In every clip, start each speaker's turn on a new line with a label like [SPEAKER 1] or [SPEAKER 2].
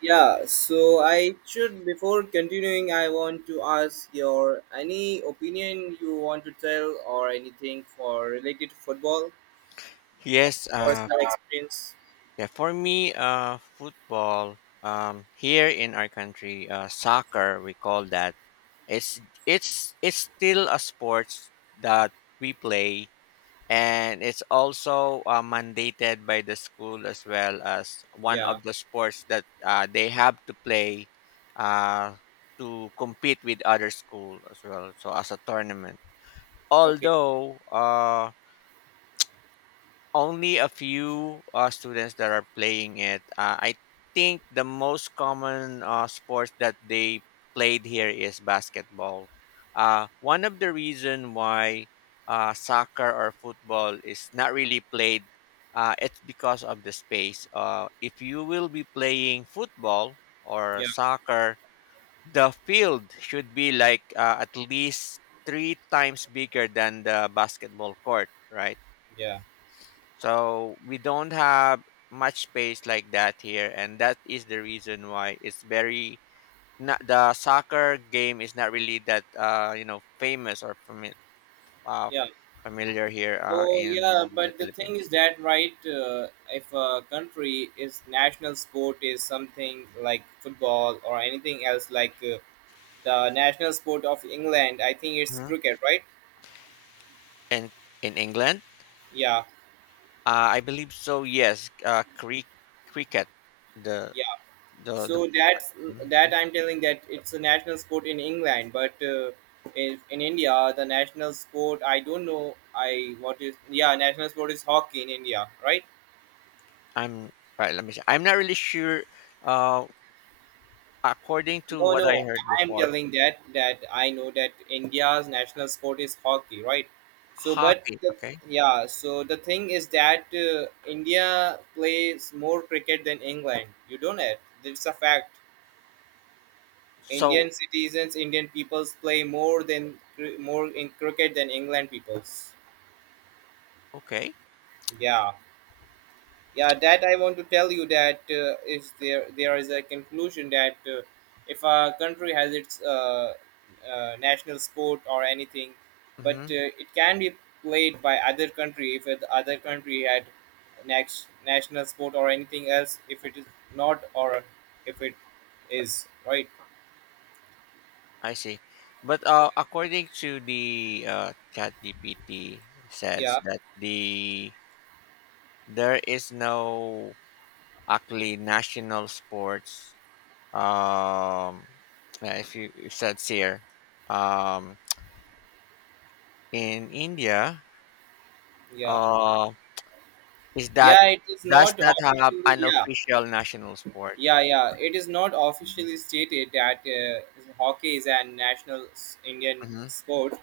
[SPEAKER 1] Yeah, so I should before continuing, I want to ask your any opinion you want to tell or anything for related to football,
[SPEAKER 2] Yes,
[SPEAKER 1] personal experience.
[SPEAKER 2] yeah, for me, football, here in our country, soccer, we call that. It's it's still a sport that we play, and it's also mandated by the school as well as one
[SPEAKER 1] Yeah.
[SPEAKER 2] of the sports that they have to play uh, to compete with other school as well, so as a tournament,
[SPEAKER 1] Okay.
[SPEAKER 2] although only a few students that are playing it. I think the most common sport that they played here is basketball. One of the reason why soccer or football is not really played, it's because of the space. If you will be playing football or
[SPEAKER 1] Yeah.
[SPEAKER 2] soccer, the field should be like at least three times bigger than the basketball court, right?
[SPEAKER 1] Yeah.
[SPEAKER 2] So we don't have much space like that here, and that is the reason why it's very not the soccer game is not really that famous or uh,
[SPEAKER 1] Yeah.
[SPEAKER 2] familiar here
[SPEAKER 1] So yeah,
[SPEAKER 2] in the
[SPEAKER 1] but the thing is
[SPEAKER 2] Philippines.
[SPEAKER 1] that right, if a country is national sport is something like football or anything else like the national sport of England, I think it's
[SPEAKER 2] Mhm.
[SPEAKER 1] cricket, right?
[SPEAKER 2] And in England,
[SPEAKER 1] Yeah.
[SPEAKER 2] I believe so. Yes, cricket. The the
[SPEAKER 1] So that's that I'm telling that it's a national sport in England, but in India the national sport I don't know I what is yeah national sport is hockey in India, right?
[SPEAKER 2] I'm right. Let me see. I'm not really sure. Uh, according to
[SPEAKER 1] No,
[SPEAKER 2] what I
[SPEAKER 1] no,
[SPEAKER 2] heard
[SPEAKER 1] I'm
[SPEAKER 2] before,
[SPEAKER 1] telling that I know that India's national sport is hockey, right? So, but
[SPEAKER 2] hockey.
[SPEAKER 1] the,
[SPEAKER 2] Okay.
[SPEAKER 1] yeah, so the thing is that India plays more cricket than England. You don't know it. It's a fact. Indian
[SPEAKER 2] So
[SPEAKER 1] citizens, Indian peoples play more than more in cricket than England peoples.
[SPEAKER 2] okay.
[SPEAKER 1] Yeah, yeah. That I want to tell you that if there is a conclusion that if a country has its national sport or anything, but
[SPEAKER 2] Mhm.
[SPEAKER 1] it can be played by other country if the other country had next national sport or anything else if it is not or if it is right.
[SPEAKER 2] I see. But according to the ChatGPT says
[SPEAKER 1] Yeah,
[SPEAKER 2] that the there is no actually national sports. Um, yeah, if you it says here, um, in India,
[SPEAKER 1] yeah.
[SPEAKER 2] uh, is that
[SPEAKER 1] Yeah, it is
[SPEAKER 2] does
[SPEAKER 1] not
[SPEAKER 2] not have
[SPEAKER 1] officially.
[SPEAKER 2] an
[SPEAKER 1] Yeah,
[SPEAKER 2] official national sport.
[SPEAKER 1] yeah, yeah. It is not
[SPEAKER 2] Mm-hmm.
[SPEAKER 1] officially stated that hockey is a Indian sport,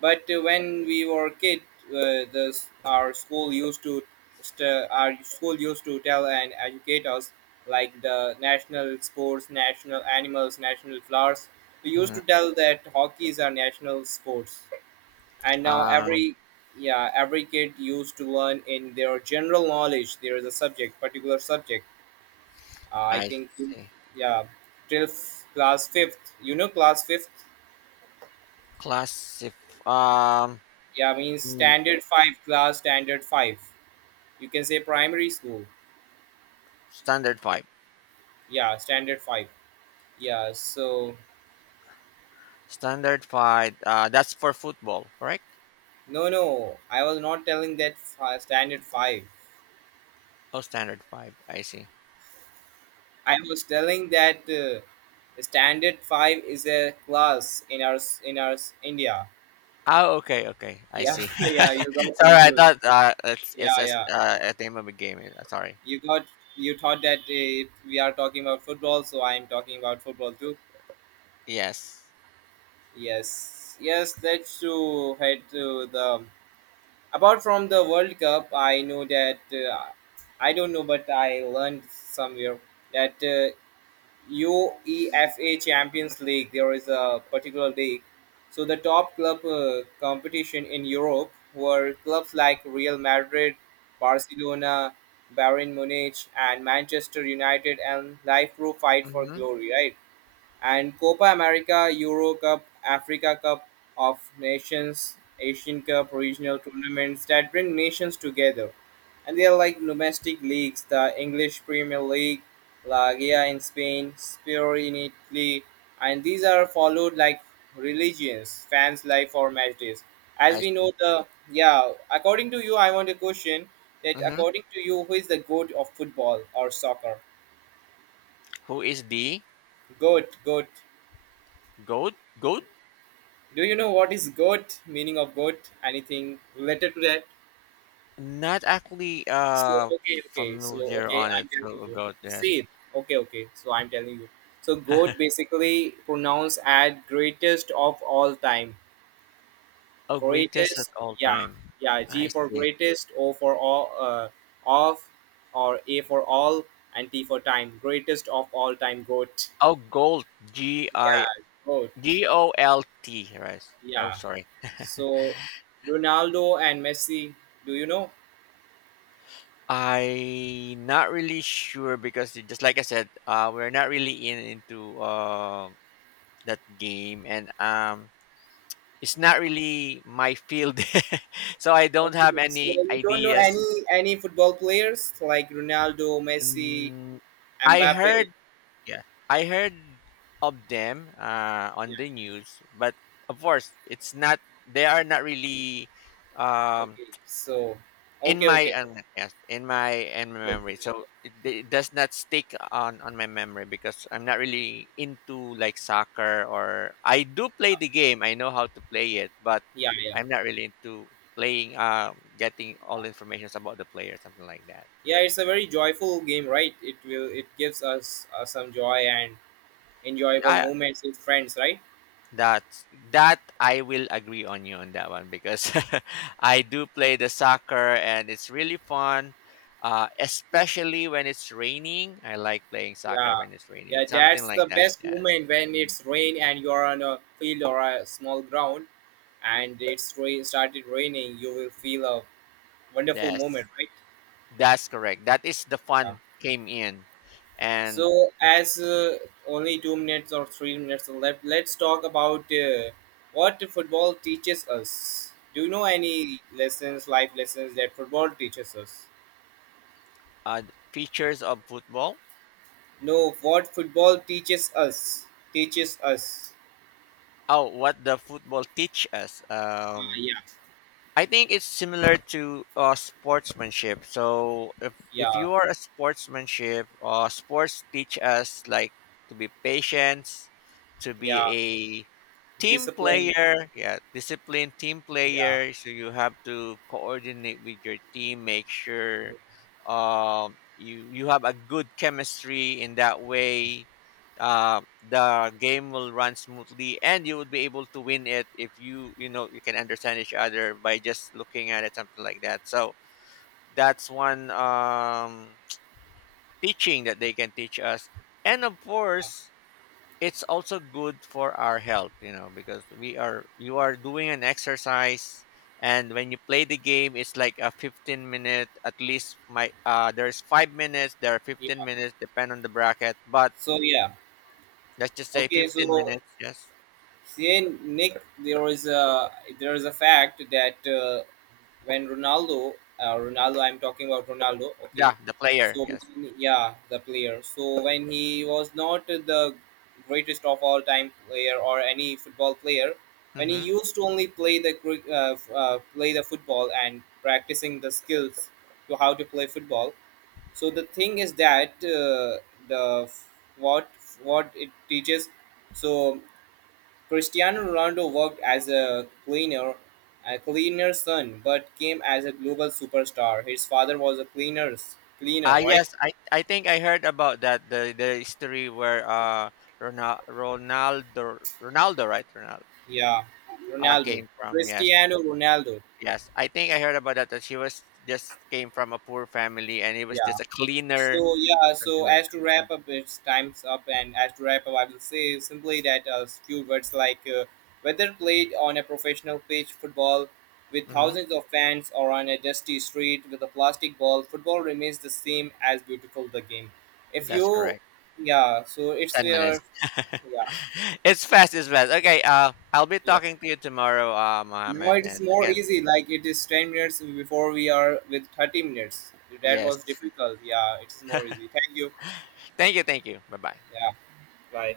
[SPEAKER 1] but when we were kid, our school used to our school used to tell and educate us like the national sports, national animals, national flowers. We used
[SPEAKER 2] Mm-hmm.
[SPEAKER 1] to tell that hockey is our national sports, and now
[SPEAKER 2] Um,
[SPEAKER 1] every yeah every kid used to learn in their general knowledge there is a subject particular subject I
[SPEAKER 2] I
[SPEAKER 1] think
[SPEAKER 2] see.
[SPEAKER 1] yeah till class fifth you know class fifth
[SPEAKER 2] Classif. Um,
[SPEAKER 1] yeah means
[SPEAKER 2] mm,
[SPEAKER 1] standard five class standard five you can say primary school
[SPEAKER 2] standard five.
[SPEAKER 1] yeah standard five yeah so
[SPEAKER 2] Standard five. That's for football, correct?
[SPEAKER 1] no no I was not telling that standard five
[SPEAKER 2] Oh, standard five. I see.
[SPEAKER 1] I was telling that standard five is a class in our in our India.
[SPEAKER 2] Oh, okay, okay. I
[SPEAKER 1] Yeah,
[SPEAKER 2] see.
[SPEAKER 1] yeah, you got
[SPEAKER 2] Sorry, I
[SPEAKER 1] confused.
[SPEAKER 2] thought it's
[SPEAKER 1] Yeah,
[SPEAKER 2] it's a,
[SPEAKER 1] yeah.
[SPEAKER 2] a name of a game. Sorry.
[SPEAKER 1] You got you thought that we are talking about football, so I am talking about football too.
[SPEAKER 2] Yes.
[SPEAKER 1] Yes, yes. Let's to head to the apart from the World Cup. I know that I don't know, but I learned somewhere that UEFA Champions League. There is a particular league. So the top club competition in Europe were clubs like Real Madrid, Barcelona, Bayern Munich, and Manchester United, and life through fight for
[SPEAKER 2] Mm-hmm.
[SPEAKER 1] glory. Right. And Copa America, Euro Cup, Africa Cup of Nations, Asian Cup, regional tournaments that bring nations together. And they are like domestic leagues, the English Premier League, La Liga in Spain, Serie in Italy, and these are followed like religions, fans' life or match days. As
[SPEAKER 2] I
[SPEAKER 1] we
[SPEAKER 2] see.
[SPEAKER 1] know the yeah, according to you, I want a question that
[SPEAKER 2] Mm-hmm.
[SPEAKER 1] according to you, who is the goat of football or soccer?
[SPEAKER 2] Who is the
[SPEAKER 1] Goat, goat.
[SPEAKER 2] goat? Goat?
[SPEAKER 1] Do you know what is goat? Meaning of goat? Anything related to that?
[SPEAKER 2] Not actually
[SPEAKER 1] So okay, okay. So
[SPEAKER 2] familiar
[SPEAKER 1] okay,
[SPEAKER 2] on
[SPEAKER 1] I'm
[SPEAKER 2] it.
[SPEAKER 1] telling
[SPEAKER 2] So
[SPEAKER 1] you.
[SPEAKER 2] goat. Yes.
[SPEAKER 1] See, okay, okay. So I'm telling you. So goat basically pronounced as greatest of all time.
[SPEAKER 2] Oh, greatest at
[SPEAKER 1] Greatest,
[SPEAKER 2] all
[SPEAKER 1] yeah,
[SPEAKER 2] time.
[SPEAKER 1] yeah. G
[SPEAKER 2] I
[SPEAKER 1] for
[SPEAKER 2] see.
[SPEAKER 1] greatest, O for all, of, or A for all, and T for time. Greatest of all time, goat.
[SPEAKER 2] Oh, gold. G I
[SPEAKER 1] Yeah, goat.
[SPEAKER 2] G O L T. Right. Oh,
[SPEAKER 1] Yeah.
[SPEAKER 2] sorry.
[SPEAKER 1] So Ronaldo and Messi. Do you know?
[SPEAKER 2] I not really sure because just like I said, we're not really in into that game, and it's not really my field, so I don't have
[SPEAKER 1] Okay, so
[SPEAKER 2] any
[SPEAKER 1] you don't know
[SPEAKER 2] ideas.
[SPEAKER 1] any football players like Ronaldo, Messi,
[SPEAKER 2] Mm, I
[SPEAKER 1] Mbappe.
[SPEAKER 2] heard, yeah, I heard of them
[SPEAKER 1] Yeah.
[SPEAKER 2] on the news, but of course, it's not. They are not really um,
[SPEAKER 1] Okay. So,
[SPEAKER 2] in
[SPEAKER 1] okay,
[SPEAKER 2] my
[SPEAKER 1] okay,
[SPEAKER 2] yes, in my
[SPEAKER 1] okay, okay,
[SPEAKER 2] memory,
[SPEAKER 1] okay.
[SPEAKER 2] so it does not stick on my memory because I'm not really into like soccer or I do play the game. I know how to play it, but
[SPEAKER 1] Yeah, yeah,
[SPEAKER 2] I'm not really into playing. Getting all informations about the player, something like that.
[SPEAKER 1] yeah. It's a very joyful game, right? It gives us some joy and enjoyable
[SPEAKER 2] I
[SPEAKER 1] moments with friends, right?
[SPEAKER 2] That's that I will agree on you on that one because I do play the soccer and it's really fun. Especially when it's raining. I like playing soccer
[SPEAKER 1] Yeah,
[SPEAKER 2] when it's raining.
[SPEAKER 1] yeah.
[SPEAKER 2] Something
[SPEAKER 1] That's the
[SPEAKER 2] like that.
[SPEAKER 1] best
[SPEAKER 2] Yes.
[SPEAKER 1] moment when it's rain and you're on a field or a small ground and it's rain started raining. You will feel a wonderful
[SPEAKER 2] Yes.
[SPEAKER 1] moment, right?
[SPEAKER 2] That's correct. That is the
[SPEAKER 1] Yeah.
[SPEAKER 2] fun came in. And
[SPEAKER 1] So, as only 2 minutes or 3 minutes are left, let's talk about what football teaches us. Do you know any lessons, life lessons that football teaches us?
[SPEAKER 2] uh, features of football.
[SPEAKER 1] No, what football teaches us? Teaches us.
[SPEAKER 2] Oh, what the football teach us.
[SPEAKER 1] Yeah,
[SPEAKER 2] I think it's similar to sportsmanship. So if
[SPEAKER 1] yeah,
[SPEAKER 2] you are a sportsmanship, sports teach us like to be patient, to be
[SPEAKER 1] yeah.
[SPEAKER 2] a team
[SPEAKER 1] Discipline.
[SPEAKER 2] player. Yeah, disciplined team
[SPEAKER 1] Yeah,
[SPEAKER 2] player. So you have to coordinate with your team, make sure you have a good chemistry in that way the game will run smoothly, and you would be able to win it if you you know you can understand each other by just looking at it, something like that. So that's one teaching that they can teach us, and of course it's also good for our health, you know, because we are you are doing an exercise. And when you play the game it's like a 15 minute at least, my there's 5 minutes, there are
[SPEAKER 1] yeah.
[SPEAKER 2] 15 minutes depend on the bracket, but
[SPEAKER 1] So yeah,
[SPEAKER 2] let's just say
[SPEAKER 1] okay.
[SPEAKER 2] 15
[SPEAKER 1] So
[SPEAKER 2] minutes. Yes.
[SPEAKER 1] see, Nick, there is a fact that when Ronaldo, Ronaldo, I'm talking about Ronaldo. Okay,
[SPEAKER 2] Yeah, the player.
[SPEAKER 1] so
[SPEAKER 2] Yes.
[SPEAKER 1] yeah, the player. So when he was not the greatest of all time player or any football player, when he
[SPEAKER 2] Mm-hmm.
[SPEAKER 1] used to only play the play the football and practicing the skills to how to play football. So the thing is that the f- what what it teaches so Cristiano Ronaldo worked as a cleaner, a cleaner's son, but came as a global superstar. His father was a cleaner's cleaner,
[SPEAKER 2] Ah,
[SPEAKER 1] right?
[SPEAKER 2] yes. I think I heard about that. The history where Ronaldo, Ronaldo,
[SPEAKER 1] Yeah, Ronaldo,
[SPEAKER 2] came from. Yes.
[SPEAKER 1] Cristiano Ronaldo.
[SPEAKER 2] Yes. I think I heard about that. That she was just came from a poor family, and he was
[SPEAKER 1] Yeah.
[SPEAKER 2] just a cleaner.
[SPEAKER 1] So yeah, so
[SPEAKER 2] Something like
[SPEAKER 1] as to
[SPEAKER 2] that.
[SPEAKER 1] wrap up, it's time's up, and as to wrap up, I will say simply that a few words like whether played on a professional pitch, football with
[SPEAKER 2] Mm-hmm.
[SPEAKER 1] thousands of fans, or on a dusty street with a plastic ball, football remains the same as beautiful the game. If
[SPEAKER 2] That's
[SPEAKER 1] you,
[SPEAKER 2] correct.
[SPEAKER 1] yeah, so it's
[SPEAKER 2] Ten
[SPEAKER 1] where,
[SPEAKER 2] minutes.
[SPEAKER 1] yeah,
[SPEAKER 2] It's fast. It's fast. Okay. I'll be
[SPEAKER 1] yeah.
[SPEAKER 2] talking to you tomorrow,
[SPEAKER 1] Now
[SPEAKER 2] Mohammed.
[SPEAKER 1] it is
[SPEAKER 2] And
[SPEAKER 1] more
[SPEAKER 2] again,
[SPEAKER 1] easy. Like it is 10 minutes before we are with 30 minutes. That
[SPEAKER 2] yes.
[SPEAKER 1] was difficult. Yeah, it is more easy. Thank you.
[SPEAKER 2] Thank you. Thank you. Bye bye.
[SPEAKER 1] Yeah, bye.